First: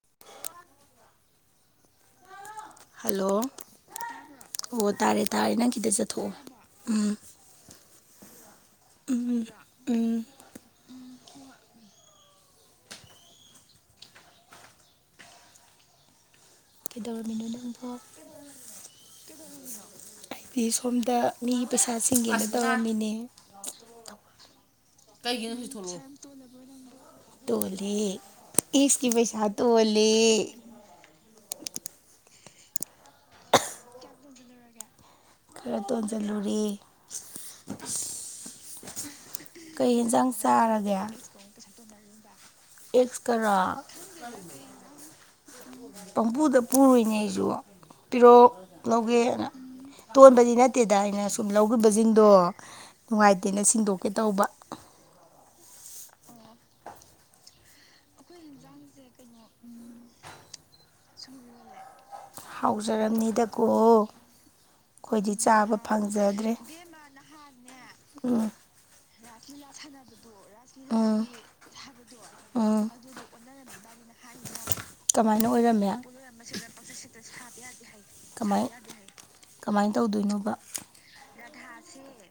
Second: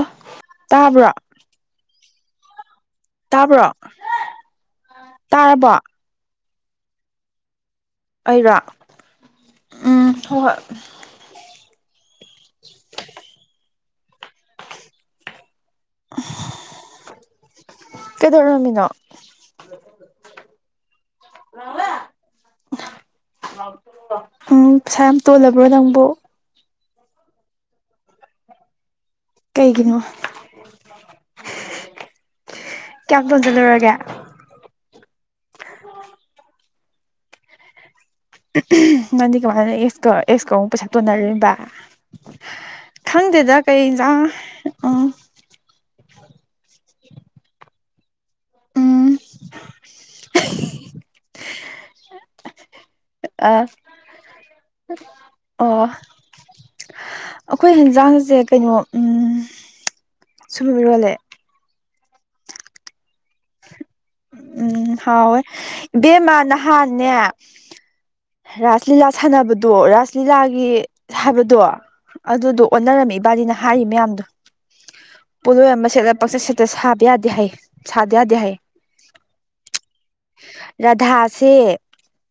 ꯑ ꯇꯥꯕ꯭ꯔꯣ ꯍꯜꯂꯣ ꯇꯥꯕ꯭ꯔꯣ ꯑꯣ ꯇꯥꯔꯦ ꯇꯥꯔꯦ ꯅꯪ ꯇꯥꯔꯕꯣ ꯈꯤꯇ ꯆꯠꯊꯣꯛꯑꯣ ꯎꯝ ꯑꯩꯔꯥ ꯎꯝ ꯍꯣꯏ ꯍꯣꯏ [unintelligible] [inaudible] ꯀꯩꯗꯧꯔꯝꯃꯤꯅꯣ ꯅꯪꯕꯨ ꯀꯩꯗꯧꯔꯝꯃꯤꯅꯣ ꯑꯩꯗꯤ ꯁꯣꯝꯗ ꯃꯤꯒꯤ ꯄꯩꯁꯥ ꯆꯤꯡꯒꯦꯅ ꯇꯧꯔꯝꯃꯤꯅꯦ ꯎꯝ ꯄꯩꯁꯥ ꯌꯥꯝ ꯇꯣꯜꯂꯕ꯭ꯔꯣ ꯅꯪꯕꯨ ꯇꯣꯂ ꯑꯦ ꯏꯁꯀꯤ ꯄꯩꯁ ꯀꯩꯒꯤꯅꯣ ꯀꯌꯥꯝ ꯇꯣꯟꯁꯤꯂꯨꯔꯒꯦ ꯈꯔ ꯇꯣꯟꯁꯤꯜꯂꯨꯨꯔꯔꯤ ꯅꯪꯗꯤ ꯀꯃꯥꯏꯅ ꯑꯦꯁꯀ ꯌꯦꯟꯁꯥꯡ ꯑꯦꯛꯁꯀ ꯑꯃꯨꯛ ꯄꯩꯁꯥ ꯆꯥꯔꯒꯦ ꯇꯣꯟꯅꯕ ꯈꯪꯗꯦꯗ ꯑꯦꯛꯁꯀꯔꯣ ꯀꯩꯖꯥꯡ ꯎꯝ ꯄꯝꯕꯨꯨꯗ ꯄꯨꯔꯨꯅꯦ ꯑꯩꯁꯨ ꯄꯤꯔꯛ ꯎꯝ ꯂꯧꯒꯦꯅ ꯇꯣꯟꯕꯗꯤ ꯅꯠꯇꯦꯗ ꯑꯩꯅ ꯁꯨꯝ ꯂꯧꯈꯤꯕꯁꯤꯡꯗꯣ ꯅꯨꯡꯉꯥꯏꯇꯦꯅ ꯑ ꯁꯤꯟꯗꯣꯛꯀꯦ ꯇꯧꯕ ꯑꯣ ꯑꯩꯈꯣꯏ ꯌꯦꯟꯖꯥꯡꯁꯦ ꯀꯩꯅꯣ ꯁꯣꯏꯕꯨꯝ ꯏꯔꯣꯜꯂꯦ ꯍꯥꯎꯖꯔꯝꯅꯤꯗꯀꯣ ꯎꯝ ꯍꯥꯎꯋꯦ ꯆꯥꯕ ꯏꯕꯦꯝꯃ ꯐꯪꯖꯗ꯭ꯔꯦ ꯅꯍꯥꯟꯅꯦ ꯎꯝ ꯔꯥꯁ ꯂꯤꯂꯥ ꯁꯥꯟꯅꯕꯗꯣ ꯔꯥꯁ ꯂꯤꯂꯥꯒꯤ ꯎꯝ ꯍꯥꯏꯕꯗꯣ ꯑꯗꯨꯗꯣ ꯎꯝ ꯑꯣꯟꯅꯔꯝꯃꯤ ꯏꯕꯥꯅꯤꯅ ꯍꯥꯏꯔꯤ ꯃꯌꯥꯝꯗꯣ ꯀꯃꯥꯏꯅ ꯑꯣꯏꯔꯝꯃꯦ ꯄꯛꯆ ꯁꯠꯇ ꯁꯥꯕ ꯌꯥꯗꯦ ꯍꯥꯏ ꯁꯥꯗꯤ ꯌꯥꯗꯦ ꯍꯥꯏ ꯀꯃꯥꯏ ꯀꯃꯥꯏꯅ ꯇꯧꯗꯣꯏꯅꯣꯕ ꯔꯥꯙꯥꯁꯦ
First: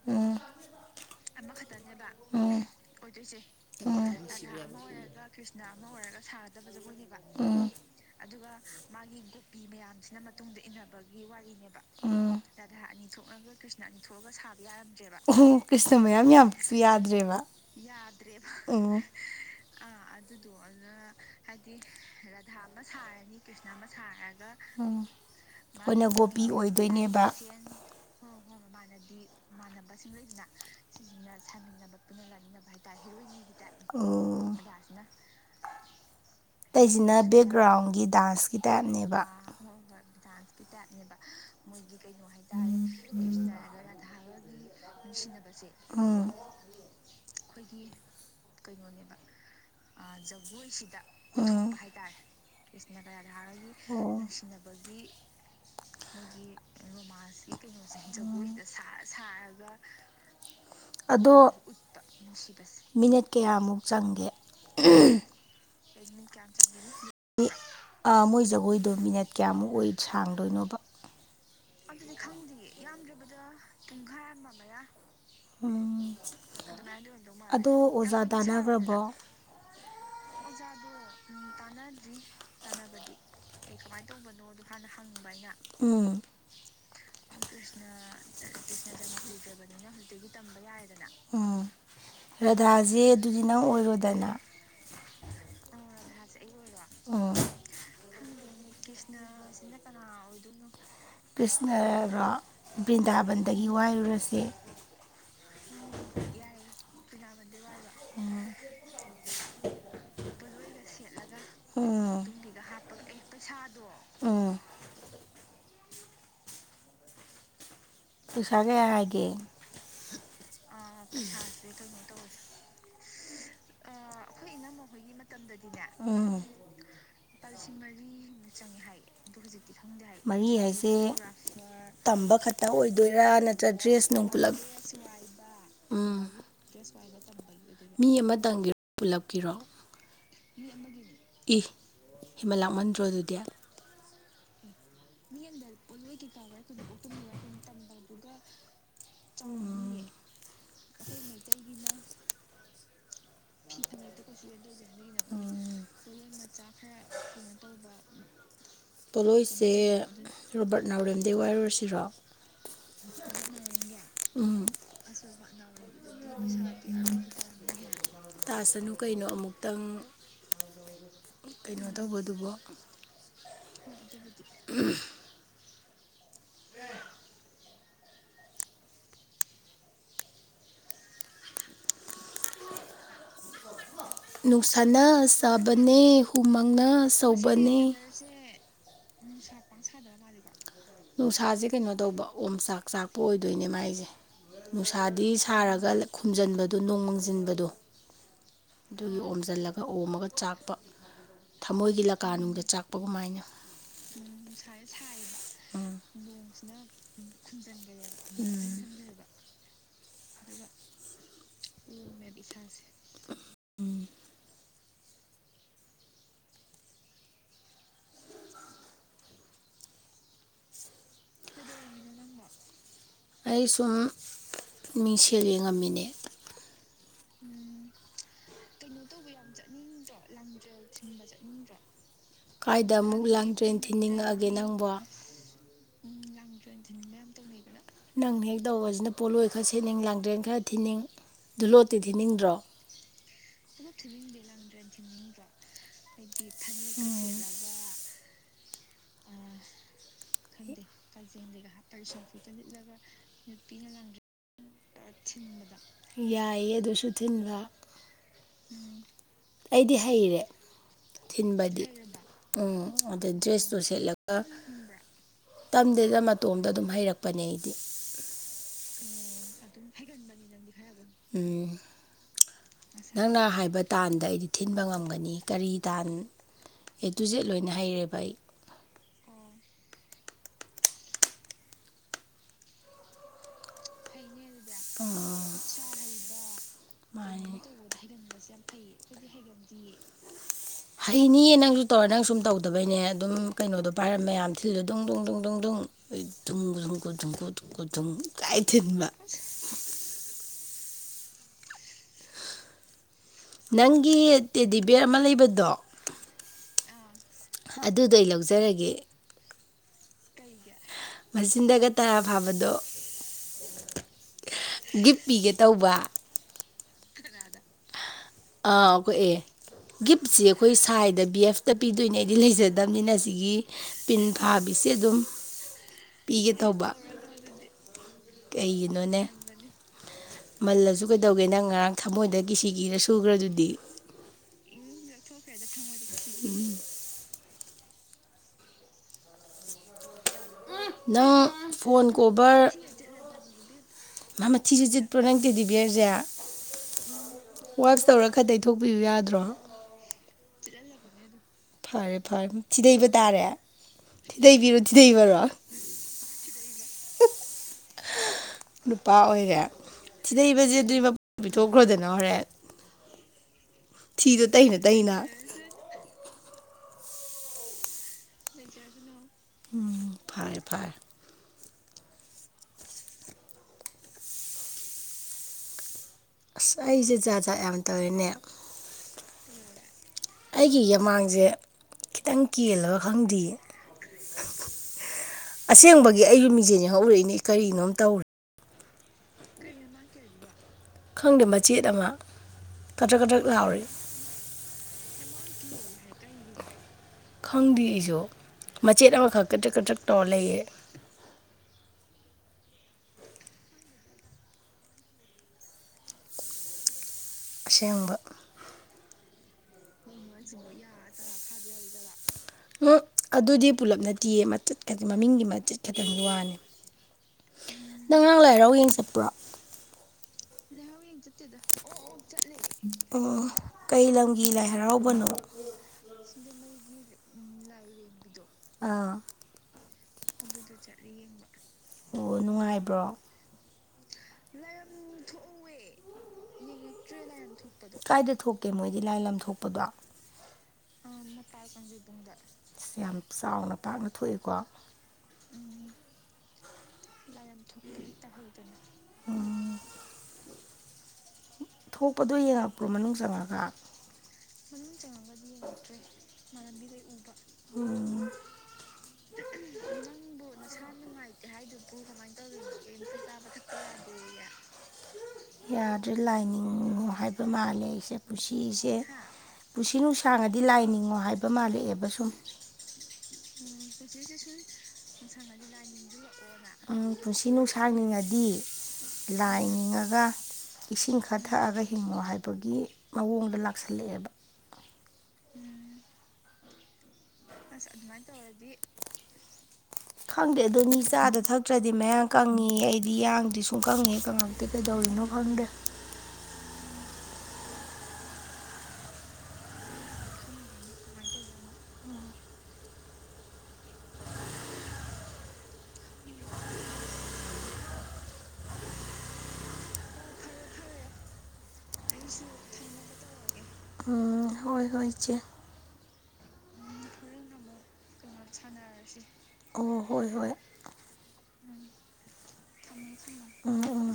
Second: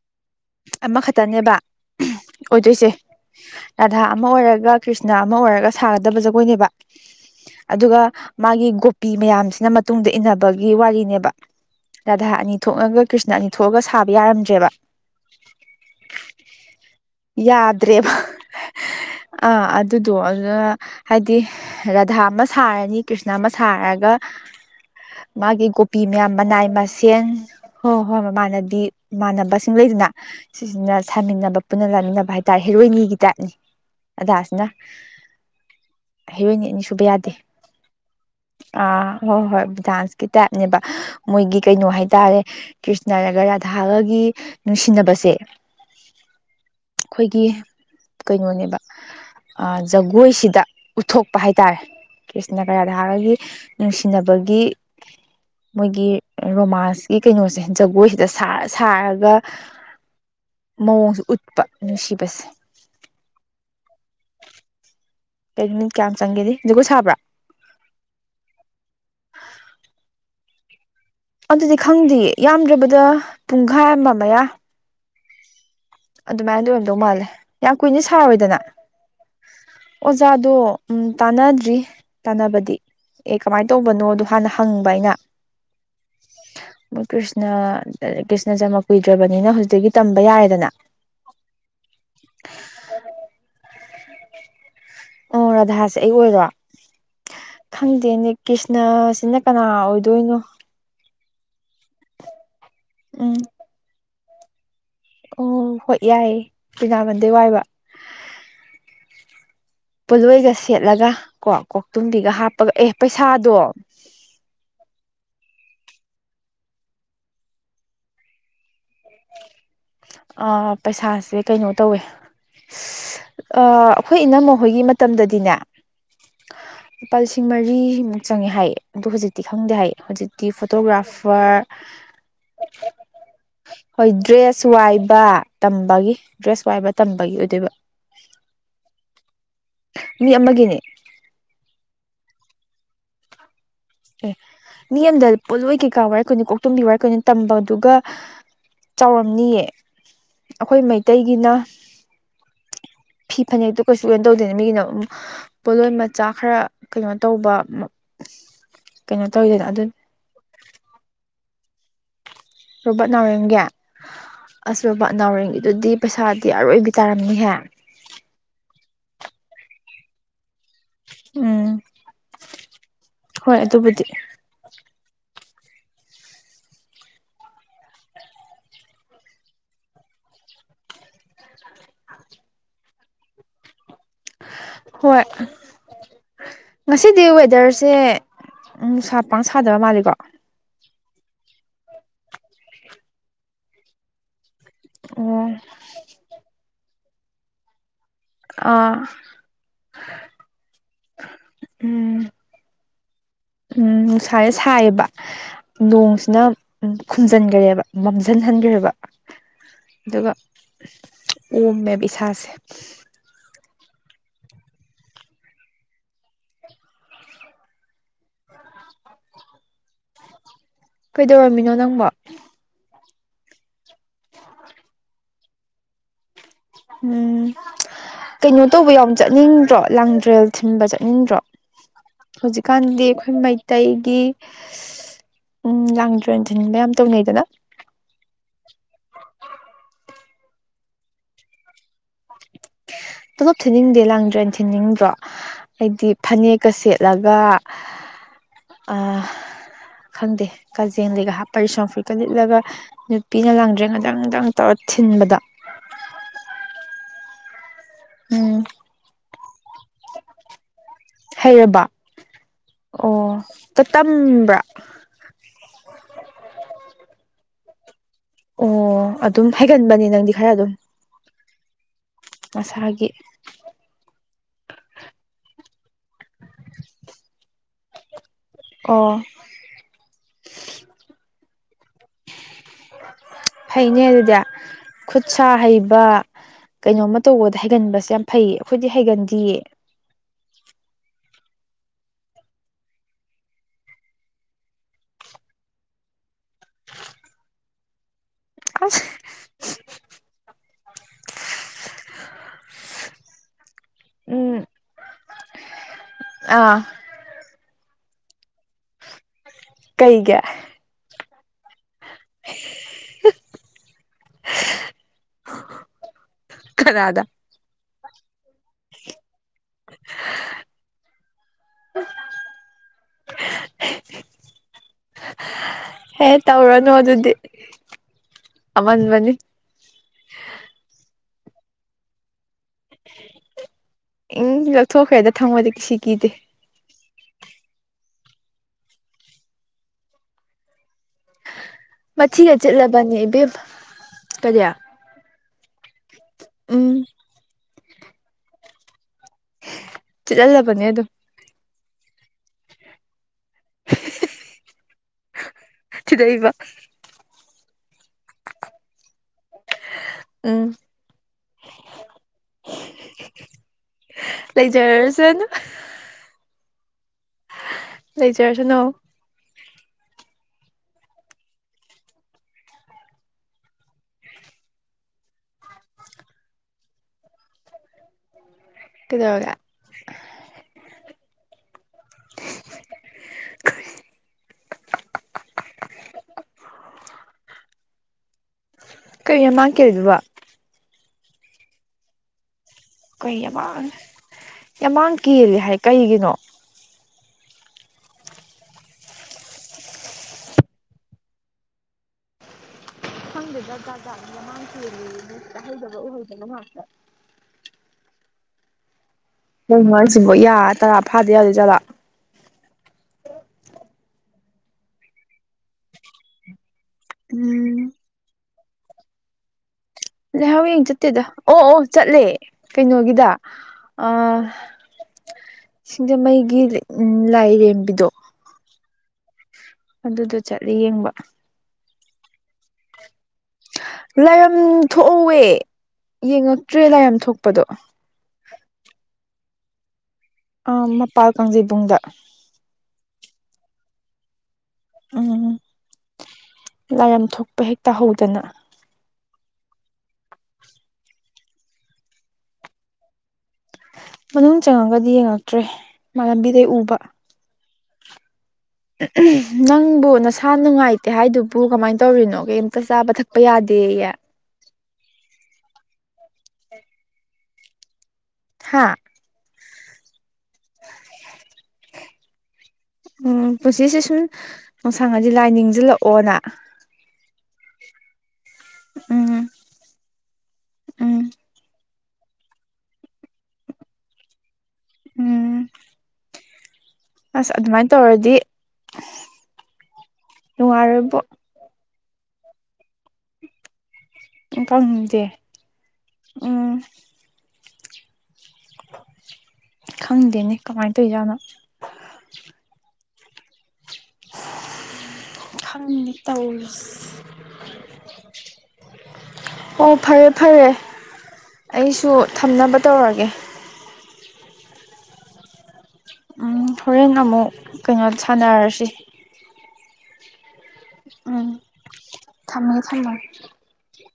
ꯎꯝ ꯑꯃꯈꯛꯇꯅꯦꯕ ꯎꯝ ꯑꯣꯏꯗꯣꯏꯁꯦ ꯎꯝ ꯔꯥꯙꯥ ꯑꯃ ꯑꯣꯏꯔꯒ ꯀ꯭ꯔꯤꯁꯅ ꯑꯃ ꯑꯣꯏꯔꯒ ꯁꯥꯒꯗꯕ ꯖꯒꯣꯏꯅꯦꯕ ꯎꯝ ꯑꯗꯨꯒ ꯃꯥꯒꯤ ꯒꯣꯄꯤ ꯃꯌꯥꯝꯁꯤꯅ ꯃꯇꯨꯡꯗ ꯏꯟꯅꯕꯒꯤ ꯋꯥꯔꯤꯅꯦꯕ ꯔꯥꯙꯥ ꯑꯅꯤ ꯊꯣꯛꯅꯒ ꯀ꯭ꯔꯤꯁꯅ ꯑꯅꯤ ꯊꯣꯛꯑꯒ ꯁꯥꯕ ꯌꯥꯔꯝꯗ꯭ꯔꯦꯕ ꯑꯣ ꯀꯩꯁꯅ ꯃꯌꯥꯝ ꯌꯥꯝ ꯌꯥꯗ꯭ꯔꯦꯕ ꯌꯥꯗ꯭ꯔꯦꯕ ꯌꯥꯗ꯭ꯔꯦ ꯎ ꯑꯥ ꯑꯗꯨꯗꯣ ꯑꯗꯨ ꯑꯗꯨꯅ ꯍꯥꯏꯗꯤ ꯔꯥꯙꯥ ꯑꯃ ꯁꯥꯔꯅꯤ ꯀ꯭ꯔꯤꯁꯅ ꯑꯃ ꯁꯥꯔꯒ ꯎꯝ ꯃꯥꯒꯤ ꯀꯣꯄꯤ ꯃꯌꯥꯝ ꯒꯣꯄꯤ ꯃꯅꯥꯏ ꯑꯣꯏꯗꯣꯏꯅꯦꯕ ꯃꯁꯤꯡꯁꯦꯟ ꯍꯣꯏ ꯍꯣꯏ ꯃꯃꯥꯟꯅꯗꯤ ꯏꯃꯥꯟꯅꯕꯁꯤꯡ ꯂꯩꯗꯅ ꯁꯤꯁꯤꯅ ꯁꯥꯃꯤꯟꯅꯩ ꯅꯕ ꯄꯨꯟꯅ ꯂꯥꯟꯃꯤꯟꯅꯕ ꯍꯥꯏꯇꯥꯔꯦ ꯍꯦꯔꯣꯏꯅꯤꯒꯤ ꯇꯥꯏꯞꯅꯤ ꯑꯣ ꯑꯗꯥꯁꯤꯅ ꯍꯣꯏ ꯅꯤꯅꯤ ꯁꯨꯕ ꯑꯇꯩꯁꯤꯅ ꯌꯥꯗꯦ ꯕꯦꯛꯒ꯭ꯔꯥꯎꯟꯒꯤ ꯗꯥꯟꯁꯀꯤ ꯑ ꯇꯥꯏꯞꯅꯦꯕ ꯍꯣꯏ ꯍꯣꯏ ꯕꯤꯗꯥꯟꯁ ꯀꯤ ꯇꯥꯏꯞꯅꯦꯕ ꯃꯣꯏꯒꯤ ꯀꯩꯅꯣ ꯍꯥꯏꯇꯥꯔꯦ ꯀ꯭ꯔꯤꯁꯅꯔꯒ ꯔꯥꯙꯥꯒꯒꯤ ꯅꯨꯡꯁꯤꯅꯕ ꯄꯁꯦ ꯎꯝ ꯑꯩꯈꯣꯏꯒꯤ ꯀꯩꯅꯣꯅꯦꯕ ꯖꯒꯣꯏꯁꯤꯗ ꯎꯠꯊꯣꯛꯄ ꯎꯝ ꯍꯥꯏꯇꯥꯔꯦ ꯀ꯭ꯔꯤꯁꯅ ꯒꯥ ꯔꯥꯙ ꯒꯥꯒꯤ ꯑꯣ ꯅꯨꯡꯁꯤꯅꯕꯒꯤ ꯃꯣꯏꯒꯤ ꯔꯣꯃꯥꯟꯁꯀꯤ ꯀꯩꯅꯣꯁꯦ ꯖꯒꯣꯏꯁꯤꯗ ꯁꯥꯔꯒ ꯃꯑꯣꯡꯁꯨ ꯑꯗꯣ ꯎꯠꯄ ꯅꯨꯡꯁꯤꯕꯁꯦ ꯃꯤꯅꯠ ꯀꯌꯥꯃꯨꯛ ꯆꯪꯒꯦ ꯀꯩ ꯅꯨ ꯃꯤꯅꯤ ꯀꯌꯥꯝ ꯆꯪꯒꯦꯗꯤ ꯖꯒꯣꯏ ꯁꯥꯕ꯭ꯔꯥ ꯃꯣꯏ ꯖꯒꯣꯏꯗꯣ ꯃꯤꯅꯠ ꯀꯌꯥꯃꯨꯛ ꯑꯣꯏ ꯁꯥꯡꯗꯣꯏꯅꯣꯕ ꯑꯗꯨꯗꯤ ꯈꯪꯗꯦ ꯌꯥꯝꯗ꯭ꯔꯕꯗ ꯄꯨꯡꯈꯥꯏ ꯑꯃ ꯃꯌꯥ ꯎꯝ ꯑꯗꯨꯃꯥꯏꯅ ꯇ ꯑꯣꯏꯔꯝꯗꯧ ꯃꯥꯜꯂꯦ ꯑꯗꯣ ꯌꯥꯝ ꯀꯨꯏꯅ ꯑꯣꯖꯥ ꯁꯥꯥꯎꯔꯣꯏꯗꯅ ꯇꯥꯟꯅꯈ꯭ꯔꯕꯣ ꯑꯣꯖꯥꯗꯣ ꯎ ꯇꯥꯟꯅꯗ꯭ꯔꯤ ꯇꯥꯟꯅꯕꯗꯤ ꯑꯦ ꯀꯃꯥꯏꯅ ꯇꯧꯕꯅꯣꯗ ꯍꯥꯟꯅ ꯍꯪꯕ ꯑꯩꯅ ꯎꯝ ꯣꯏ ꯀ꯭ꯔꯤꯁꯅ ꯀ꯭ꯔꯤꯁꯅ ꯆꯃ ꯀꯨꯏꯗ꯭ꯔꯕꯅꯤꯅ ꯍꯧꯖꯤꯛꯇꯒꯤ ꯇꯝꯕ ꯌꯥꯔꯦꯗꯅ ꯎꯝ ꯔꯙꯥꯁꯦ ꯑꯗꯨꯗꯤ ꯅꯪ ꯑꯣꯏꯔꯣꯗꯅ ꯑꯣ ꯔꯥꯙꯥꯁꯦ ꯑꯩ ꯑꯣꯏꯔꯣ ꯎꯝ ꯈꯪꯗꯦꯅꯦ ꯀ꯭ꯔꯤꯁꯅꯁꯤꯅ ꯀꯅꯥ ꯑꯣꯏꯗꯣꯏꯅꯣ ꯀ꯭ꯔꯤꯁꯅꯔꯣ ꯎꯝ ꯕ꯭ꯔꯤꯟꯗꯥꯕꯟꯗꯒꯤ ꯋꯥꯔꯨꯔꯁꯦ ꯑꯣ ꯍꯣꯏ ꯌꯥꯏꯌꯦ ꯇꯦꯅꯥꯃꯟꯗꯩ ꯋꯥꯏꯕ ꯎꯝ ꯄꯣꯠꯂꯣꯏꯒ ꯁꯦꯠꯂꯒ ꯀꯣ ꯎꯝ ꯀꯣꯛꯇꯨꯝꯕꯤꯒ ꯍꯥꯞꯄꯒ ꯑꯦ ꯄꯩꯁꯥꯗꯣ ꯑꯥ ꯄꯩꯁꯥ ꯀꯌꯥ ꯍꯥꯏꯒꯦ ꯄꯩꯁꯥꯁꯦ ꯀꯩꯅꯣ ꯇꯧꯋꯦ ꯑꯩꯈꯣꯏ ꯏꯅꯝꯃ ꯍꯣꯏꯒꯤ ꯃꯇꯝꯗꯗꯤꯅꯦ ꯎꯝ ꯂꯨꯄꯥ ꯂꯤꯁꯤꯡ ꯃꯔꯤꯃꯨꯛ ꯆꯪꯉꯦ ꯍꯥꯏꯌꯦ ꯑꯗꯨꯗꯣ ꯍꯧꯖꯤꯛꯇꯤ ꯈꯪꯗꯦ ꯍꯥꯏꯌꯦ ꯍꯧꯖꯤꯛꯇꯤ ꯐꯣꯇꯣꯒ꯭ꯔꯥꯐꯔ ꯇꯝꯕ ꯈꯛꯇ ꯑꯣꯏꯗꯣꯏꯔꯥ ꯍꯣꯏ ꯅꯨꯡ ꯄꯨꯂꯞ ꯗ꯭ꯔꯦꯁ ꯋꯥꯏꯕ ꯇꯝꯕꯒꯤ ꯎꯝ ꯗ꯭ꯔꯦꯁ ꯋꯥꯏꯕ ꯇꯝꯕꯒꯤ ꯑꯣꯏꯗꯣꯏꯕ ꯃꯤ ꯑꯃꯇꯪꯒꯤꯔꯣ ꯄꯨꯜꯂꯞꯀꯤꯔꯣ ꯃꯤ ꯑꯃꯒꯤꯅꯦ ꯏ ꯍꯤꯃꯥꯂꯥ ꯃꯟꯗ꯭ꯔꯣꯗꯨꯗꯤ ꯑꯦ ꯃꯤ ꯑꯝꯗ ꯄꯣꯠꯂꯣꯏ ꯀꯩꯀꯥ ꯋꯥꯏꯔ ꯑꯩꯈꯣꯏꯅꯣ ꯀꯣꯛꯇꯣꯝꯕꯤ ꯋꯥꯏ ꯀꯣꯏꯅ ꯇꯝꯕꯗꯨꯒ ꯆꯥꯎꯔꯝꯅꯤꯌꯦ ꯑꯩꯈꯣꯏ ꯃꯩꯇꯩꯒꯤꯅ ꯐꯤ ꯐꯅꯦꯛꯇꯨ ꯀꯩꯁꯨ ꯀ ꯇꯧꯗꯦꯅ ꯃꯤꯒꯤꯅ ꯄꯣꯠꯂꯣꯟ ꯃꯆꯥ ꯈꯔ ꯀꯩꯅꯣ ꯇꯧꯕ ꯀꯩꯅꯣ ꯇꯧꯋꯤꯗꯅ ꯄꯣꯠꯂꯣꯏꯁꯦ ꯑꯗꯨ ꯔꯣꯕꯥꯔꯠ ꯅꯥꯎꯔꯦꯝꯗꯒꯤꯩ ꯋꯥꯔꯨꯔꯁꯤꯔꯣ ꯔꯣꯕꯥꯔꯠ ꯅꯥꯎꯔꯦꯝꯒꯤ ꯂꯩ ꯎꯝ ꯑꯁ ꯔꯣꯕꯥꯔꯠ ꯅꯥꯎꯔꯦꯝꯒꯤꯗꯨꯗꯤ ꯄꯩꯁꯥꯗꯤ ꯑꯔꯣꯏꯕꯤ ꯇꯥꯔꯝꯅꯤꯍꯦ ꯇꯥꯁꯅꯨ ꯀꯩꯅꯣ ꯑꯃꯨꯛꯇꯪ ꯎꯝ ꯀꯩꯅꯣ ꯇꯧꯕꯗꯨꯕꯨ ꯍꯣꯏ ꯑꯗꯨꯕꯨꯗꯤ ꯎꯝ ꯅꯨꯡꯁꯥꯅ ꯍꯣꯏ ꯆꯥꯕꯅꯦ ꯍꯨꯃꯪꯅ ꯉꯁꯤꯗꯤ ꯁꯧꯕꯅꯦ ꯋꯦꯗꯔꯁꯦ ꯅꯨꯡꯁꯥ ꯄꯥꯡ ꯁꯥꯗꯕ ꯃꯥꯜꯜꯂꯤꯀꯣ ꯅꯨꯡꯁꯥꯁꯦ ꯀꯩꯅꯣ ꯇꯧꯕ ꯑꯣꯝ ꯆꯥꯛ ꯆꯥꯛꯄ ꯑꯣꯏꯗꯣꯏꯅꯦ ꯃꯥꯏꯁꯦ ꯅꯨꯡꯁꯥꯗꯤ ꯑꯣ ꯁꯥꯔꯒ ꯈꯨꯝꯖꯤꯟꯕꯗꯣ ꯅꯣꯡ ꯃꯥꯡꯁꯤꯟꯕꯗꯣ ꯑꯥ ꯑꯗꯨꯒꯤ ꯑꯣꯝꯁꯤꯜꯂꯒ ꯑꯣꯝꯃꯒ ꯆꯥꯛꯄ ꯊꯃꯣꯏꯒꯤ ꯂꯀꯥꯅꯨꯡꯗ ꯆꯥꯛꯄ ꯑꯗꯨꯃꯥꯏꯅ ꯎ ꯅꯨꯡꯁꯥꯥꯁꯦ ꯁꯥꯏꯌꯦꯕ ꯅꯣꯡꯁꯤꯅ ꯈꯨꯝꯖꯤꯟꯈꯔꯦꯕ ꯃꯝꯁꯤꯟꯍꯟꯈ꯭ꯔꯦꯕ ꯑꯗꯨꯒ ꯑꯣꯝꯃꯦꯕ ꯏꯁꯥꯁꯦ ꯀꯩꯗꯧꯔꯝꯃꯤꯅꯣ ꯅꯪꯕꯣ ꯑꯩ ꯁꯨꯝ ꯃꯤꯡꯁꯦꯜ ꯌꯦꯡꯉꯝꯃꯤꯅꯦ ꯎꯝ ꯀꯩꯅꯣ ꯇꯧꯕ ꯌꯥꯝ ꯆꯠꯅꯤꯡꯗ꯭ꯔꯣ ꯂꯥꯡꯗ꯭ꯔꯦꯜ ꯊꯤꯟꯕ ꯆꯠꯅꯤꯡꯗ꯭ꯔꯣ ꯀꯥꯏꯗ ꯍꯧꯖꯤꯛꯀꯥꯟꯗꯤ ꯑꯃꯨꯛ ꯑꯩꯈꯣꯏ ꯂꯥꯡꯇ꯭ꯔꯦꯟ ꯃꯩꯇꯩꯒꯤ ꯊꯤꯟꯅꯤꯡꯉꯛꯑꯒꯦ ꯅꯪꯕꯣ ꯎꯝ ꯂꯥꯡꯗ꯭ꯔꯦꯟ ꯊꯤꯟꯕ ꯌꯥꯝ ꯇꯧꯅꯩꯗꯅ ꯅꯪꯅ ꯍꯦꯛ ꯇꯧꯕꯁꯤꯅ ꯄꯣꯠꯂꯣꯏ ꯈꯔ ꯁꯦꯠꯅꯤꯡ ꯂꯥꯡꯗ꯭ꯔꯦꯟ ꯈꯔ ꯊꯤꯟꯅꯤꯡ ꯗꯨꯂꯣꯠꯇꯤ ꯊꯤꯅꯤꯡꯗ꯭ꯔꯣ ꯌꯦꯡꯅꯤꯡꯗ꯭ꯔꯣ ꯍꯥꯏꯗꯤ ꯐꯅꯦꯛꯀ ꯁꯦꯠꯂꯒ ꯑ ꯈꯪꯗꯦ ꯀꯖꯦꯟꯗꯒꯤꯒ ꯍꯥꯞꯄꯔꯤ ꯁꯣꯐꯤꯠꯀ ꯂꯤꯠꯂꯒ ꯅꯨꯄꯤꯅ ꯂꯥꯡꯗ꯭ꯔꯦ ꯉꯇꯪ ꯇꯪ ꯇꯧꯔ ꯊꯤꯟꯕꯗ ꯌꯥꯏꯌꯦ ꯑꯗꯨꯁꯨ ꯊꯤꯟꯕ ꯎꯝ ꯑꯩꯗꯤ ꯍꯩꯔꯦ ꯍꯩꯔꯕ ꯊꯤꯟꯕꯗꯤ ꯎꯝ ꯑꯣ ꯑꯗꯨ ꯗ꯭ꯔꯦꯁꯇꯨ ꯁꯦꯠꯂꯒ ꯇꯝꯕ꯭ꯔꯥ ꯇꯝꯗꯦꯗ ꯃꯇꯣꯝꯗ ꯑꯗꯨꯝ ꯍꯩꯔꯛꯄꯅꯦ ꯑꯩꯗꯤ ꯑꯣ ꯑꯗꯨꯝ ꯍꯥꯏꯒꯟꯕꯅꯦ ꯅꯪꯗꯤ ꯈꯔ ꯑꯗꯨꯝ ꯎꯝ ꯃꯁꯥꯒꯤ ꯅꯪꯅ ꯍꯥꯏꯕ ꯇꯥꯟꯗ ꯑꯩꯗꯤ ꯊꯤꯟꯕ ꯉꯝꯒꯅꯤ ꯀꯔꯤ ꯇꯥꯟ ꯑꯦ ꯇꯨ ꯖꯦꯠ ꯂꯣꯏꯅ ꯍꯩꯔꯦꯕ ꯑꯩ ꯑꯣ ꯐꯩꯅꯦ ꯑꯗꯨꯗꯤ ꯈꯨꯠ ꯁꯥ ꯍꯩꯕ ꯀꯩꯅꯣꯝꯃ ꯃꯥꯅꯤ ꯇꯧꯕꯗ ꯍꯩꯒꯟꯕꯁꯦ ꯌꯥꯝ ꯐꯩꯌꯦ ꯑꯩꯈꯣꯏꯗꯤ ꯍꯩꯒꯟꯗꯤꯌꯦ ꯍꯩꯅꯤ ꯅꯪꯁꯨ ꯇꯧꯔꯦ ꯅꯪ ꯁꯨꯝ ꯇꯧꯗꯕꯩꯅꯦ ꯑꯗꯨꯝ ꯀꯩꯅꯣꯗꯣ ꯄꯥꯏꯔ ꯃꯌꯥꯝ ꯊꯤꯜꯂꯣ ꯗꯨꯡ ꯗꯨꯡ ꯗꯨꯡ ꯗꯨꯡ ꯍ ꯊꯨꯝ ꯊꯨꯝ ꯀꯣꯠ ꯊꯨꯝ ꯀꯣ ꯊꯨꯝ ꯀꯣꯠ ꯊꯨꯝ ꯀꯥꯏ ꯑꯁ ꯊꯤꯟꯕ [unintelligible] ꯅꯪꯒꯤ ꯎꯝ ꯇꯦꯗꯤꯕꯤꯌꯔ ꯑꯃ ꯂꯩꯕꯗꯣ ꯑꯥ ꯑꯗꯨꯗꯣ ꯑꯩ ꯂꯧꯖꯔꯒꯦ ꯀꯩꯒꯤ ꯃꯆꯤꯟꯗꯒ ꯇꯔꯥ ꯐꯥꯕꯗꯣ ꯒꯤꯞ ꯄꯤꯒꯦ ꯇꯧꯕ ꯀꯅꯥꯗ ꯑꯥ ꯑꯈꫭꯏ ꯑꯦ ꯒꯤꯐꯁꯦ ꯑꯩꯈꯣꯏ ꯁꯥꯏꯗ ꯕꯤ ꯑꯦꯐꯇ ꯄꯤꯗꯣꯏꯅꯦ ꯑꯩꯗꯤ ꯂꯩꯖꯗꯕꯅꯤꯅ ꯑꯁꯤꯒꯤ ꯄꯤꯟ ꯐꯥꯕꯤꯁꯦ ꯑꯗꯨꯝ ꯍꯦ ꯄꯤꯒꯦ ꯇꯧꯕ ꯇꯧꯔꯅꯨ ꯑꯗꯨꯗꯤ ꯀꯩꯒꯤꯅꯣꯅꯦ ꯑꯃꯟꯕꯅꯤ ꯃꯜꯂꯁꯨ ꯀꯩꯗꯧꯒꯦ ꯅꯪ ꯉꯔꯥꯡ ꯊꯃꯣꯏꯗ ꯀꯤꯁꯤꯀꯤꯔ ꯁꯨꯈ꯭ꯔꯗꯨꯗꯤ ꯏꯪ ꯂꯧꯊꯣꯛꯈ꯭ꯔꯦꯗ ꯊꯝꯃꯣꯗꯤ ꯀꯁꯤ ꯀꯤꯗꯦ ꯎꯝ ꯅꯪ ꯐꯣꯟ ꯃꯊꯤꯒ ꯀꯣꯕꯔ ꯆꯤꯠꯂꯕꯅꯦ ꯏꯕꯦꯝ ꯃꯥ ꯀꯔꯤ ꯃꯊꯤꯆꯤꯠ ꯄ꯭ꯔꯣꯅꯪ ꯇꯦꯗꯤꯕꯤꯌꯔꯁꯦ ꯎꯝ ꯋꯥꯞ ꯇꯧꯔ ꯈꯔ ꯇꯩꯊꯣꯛꯄꯤꯌꯨ ꯌꯥꯗ꯭ꯔꯣ ꯆꯠꯍꯜꯂꯕꯅꯤ ꯑꯗꯨꯝ ꯐꯔꯦ ꯐꯔꯦ ꯊꯤꯗꯩꯕ ꯇꯥꯔꯦ ꯊꯤꯗꯩꯕꯤꯔꯣ ꯊꯤꯗꯩꯕꯥꯔꫭ ꯊꯤꯗꯩꯕ ꯅꯨꯄꯥ ꯑꯣꯏꯔꯦ ꯎꯝ ꯊꯤꯗꯩꯕꯁꯦ ꯑꯗꯨꯗꯤ ꯃꯄꯨ ꯄꯤꯊꯣꯛꯈ꯭ꯔꯣꯗꯅ ꯍꯣꯔꯦꯟ ꯊꯤꯗꯣ ꯇꯩꯅ ꯇꯩꯅ ꯂꯩꯖꯔꯁꯅꯨ ꯂꯩꯖꯔꯁꯅꯣ ꯎꯝ ꯐꯔꯦ ꯐꯔꯦ [unintelligible] ꯑꯁ ꯑꯩꯁꯦ ꯖꯥꯠ ꯖꯥꯠ ꯌꯥꯝ ꯇꯧꯋ‌ꯦꯅꯦ ꯀꯩꯗꯧꯔꯒ‌ꯦ ꯑꯩꯒꯤ ꯌꯦꯃꯥꯡꯁꯦ ꯈꯤꯇꯪ ꯀꯦꯜꯂꯕ ꯈꯪꯗꯤꯌ‌ꯦ ꯑꯁꯦꯡꯕꯒꯤ ꯑꯩꯁꯨ ꯃꯤꯡꯁꯦꯜ ꯌꯦꯡ ꯎꯔꯛꯏꯅꯤ ꯀꯔꯤꯅꯣꯝ ꯇꯧꯔꯦ ꯀꯩ ꯌꯃꯥꯡ ꯀꯦꯜꯂꯤꯗꯨꯕꯣ ꯈꯪꯗꯦ ꯃꯆꯦꯠ ꯑꯃ ꯀꯗ꯭ꯔꯛ ꯀꯩ ꯀꯗ꯭ꯔꯛ ꯂꯥꯎꯔꯦ ꯌꯥꯃꯥꯡ ꯌꯥꯃꯥꯡ ꯀꯦꯜꯂꯤ ꯍꯥꯏ ꯀꯩꯒꯤꯅꯣ ꯈꯪꯗꯦ ꯑꯩꯁꯨ ꯃꯆꯦꯠ ꯑꯃꯈꯛ ꯀꯗꯔꯛ ꯀꯗꯔꯛ ꯇꯧꯔ ꯂꯩꯌꯦ ꯈꯪꯗꯦꯗ ꯖꯥꯠ ꯖꯥꯠꯅꯤ ꯌꯃꯥꯡ ꯀꯦꯜꯂꯦꯌꯦ ꯇꯥꯍꯩꯗꯕ ꯎꯍꯩꯗꯕ ꯉꯥꯛꯇ ꯑꯁꯦꯡꯕ ꯅꯣꯡ [unintelligible] ꯃꯔꯥꯡꯁꯤꯐꯛ ꯌꯥ ꯇꯔꯥꯗꯗꯤ ꯌꯥꯗꯦ ꯖꯔꯥ ꯍꯨꯡ ꯑꯗꯨꯗꯤ ꯄꯨꯂꯞꯅꯠꯇꯤꯌꯦ ꯃꯆꯦꯠ ꯈꯛꯇꯪ ꯃꯃꯤꯡꯒꯤ ꯃꯆꯦꯠ ꯈꯛꯇꯪ ꯋꯥꯅꯤ ꯎꯝ ꯅꯪ ꯉꯥꯔꯥꯡ ꯂꯥꯏ ꯍꯔꯥꯎ ꯌꯦꯡ ꯆꯠꯄ꯭ꯔꯣ ꯂꯩꯍꯥꯎ ꯌꯦꯡ ꯆꯠꯇꯦꯗ ꯑꯣ ꯑꯣ ꯆꯠꯂꯦ ꯀꯩꯅꯣꯒꯤꯗ ꯑꯣ ꯑ ꯀꯩ ꯂꯝꯒꯤ ꯂꯥꯏ ꯍꯔꯥꯎꯕꯅꯣ ꯁꯤꯡꯖꯃꯩꯒꯤ ꯎꯝ ꯂꯥꯏꯔꯦꯝꯕꯤꯗꯣ ꯑꯥ ꯑꯗꯨꯗꯣ ꯆꯠꯂꯦ ꯌꯦꯡꯕ ꯑꯣ ꯅꯨꯡꯉꯥꯏꯕ꯭ꯔꯣ ꯂꯥꯏꯔꯝ ꯊꯣꯛꯍꯧꯋꯦ ꯌꯦꯡꯉꯛꯇ꯭ꯔꯦ ꯂꯥꯏꯔꯝ ꯊꯣꯛꯄꯗꯣ ꯀꯥꯏꯏꯗ ꯊꯣꯛꯀꯦ ꯃꯣꯏꯗꯤ ꯂꯥꯏ ꯂꯝ ꯊꯣꯛꯄꯗꯣ ꯑꯥ ꯃꯄꯥꯜ ꯀꯥꯡꯖꯩꯕꯨꯡꯗ ꯑꯁ ꯌꯥꯝ ꯆꯥꯎꯅ ꯄꯥꯛꯅ ꯊꯣꯛꯑꯦꯀꯣ ꯎꯝ ꯂꯥꯏ ꯂꯝ ꯊꯣꯛꯄ ꯍꯦꯛꯇꯥꯍꯧꯗꯅ ꯊꯣꯛꯄꯗꯣ ꯌꯥꯕ꯭ꯔꯣ ꯃꯅꯨꯡ ꯆꯪꯉꯒ ꯃꯅꯨꯡ ꯆꯪꯉꯒꯗꯤ ꯌꯦꯡꯉꯛꯇ꯭ꯔꯦ ꯃꯥ ꯂꯝꯕꯤꯗꯩ ꯎꯕ ꯎꯝ ꯅꯪꯕꯨ ꯅꯁꯥ ꯅꯨꯡꯉꯥꯏꯇꯦ ꯍꯥꯏꯗꯨꯕꯨ ꯄꯨꯨ ꯀꯃꯥꯏꯅ ꯇꯧꯔꯤꯅꯣ ꯀꯩꯝꯇ ꯆꯥꯕ ꯊꯛꯄ ꯌꯥꯗꯦꯌꯦ ꯌꯥꯗ꯭ꯔꯦ ꯂꯥꯏꯅꯤꯡꯉꯣ ꯍꯥꯏꯕ ꯃꯥꯜꯂꯦ ꯑꯩꯁꯦ ꯄꯨꯟꯁꯤꯁꯦ ꯍꯥ ꯄꯨꯟꯁꯤ ꯅꯨꯡꯁꯥꯡꯉꯗꯤ ꯂꯥꯏ ꯅꯤꯡꯉꯣ ꯍꯥꯏꯕ ꯃꯥꯜꯂꯛꯑꯦꯕ ꯁꯨꯝ ꯎꯝ ꯄꯨꯟꯁꯤꯁꯦ ꯁꯨꯝ ꯁꯥꯡꯉꯗꯤ ꯂꯥꯏ ꯅꯤꯡꯁꯤꯜꯂꯛꯑꯣꯅ ꯑꯪ ꯄꯨꯟꯁꯤ ꯅꯨꯡꯁꯥꯡꯅꯤꯡꯉꯗꯤ ꯎꯝ ꯂꯥꯏ ꯅꯤꯡꯉꯒ ꯏꯁꯤꯡ ꯎꯝ ꯈꯔ ꯊꯛꯑꯒ ꯍꯤꯡꯉꯣ ꯍꯥꯏꯕꯒꯤ ꯃꯑꯣꯡꯗ ꯂꯥꯛꯁꯜꯂꯛꯑꯦꯕ ꯎꯝ ꯑꯁ ꯑꯗꯨꯃꯥꯏꯅ ꯇꯧꯔꯗꯤ ꯈꯪꯗꯦ ꯑꯗꯨ ꯃꯤ ꯅꯨꯡꯉꯥꯏꯔꯣꯏꯕꯣ ꯆꯥꯗ ꯊꯛ ꯇ꯭ꯔꯗꯤ ꯃꯌꯥꯡ ꯀꯪꯉꯦꯌꯦ ꯑꯩꯗꯤ ꯌꯥꯡꯗꯤ ꯁꯨꯡꯀꯪ ꯀꯪꯉꯪꯇꯦ ꯀꯩꯗꯧꯔꯤꯅꯣ ꯈꯪꯗꯦ ꯈꯪꯗꯦ ꯎꯝ ꯈꯪꯗꯦꯅꯦ ꯀꯃꯥꯏꯅ ꯇꯧꯖꯥꯠꯅꯣ ꯎꯝ ꯈꯪꯗꯦ ꯇꯧꯔꯤꯁꯦ ꯑꯣ ꯐꯔꯦ ꯐꯔꯦ ꯑꯩꯁꯨ ꯊꯝꯅꯕ ꯇꯧꯔꯒꯦ ꯎꯝ ꯍꯣꯏ ꯍꯣꯏ ꯆꯦ ꯍꯣꯔꯦꯟ ꯑꯃꯨꯛ ꯀꯩꯅꯣ ꯁꯥꯟꯅ ꯑꯣ ꯍꯣꯏ ꯍꯣꯏ ꯎꯝ ꯊꯝꯒꯦ ꯊꯝꯃꯒꯦ ꯎꯝ ꯎꯝ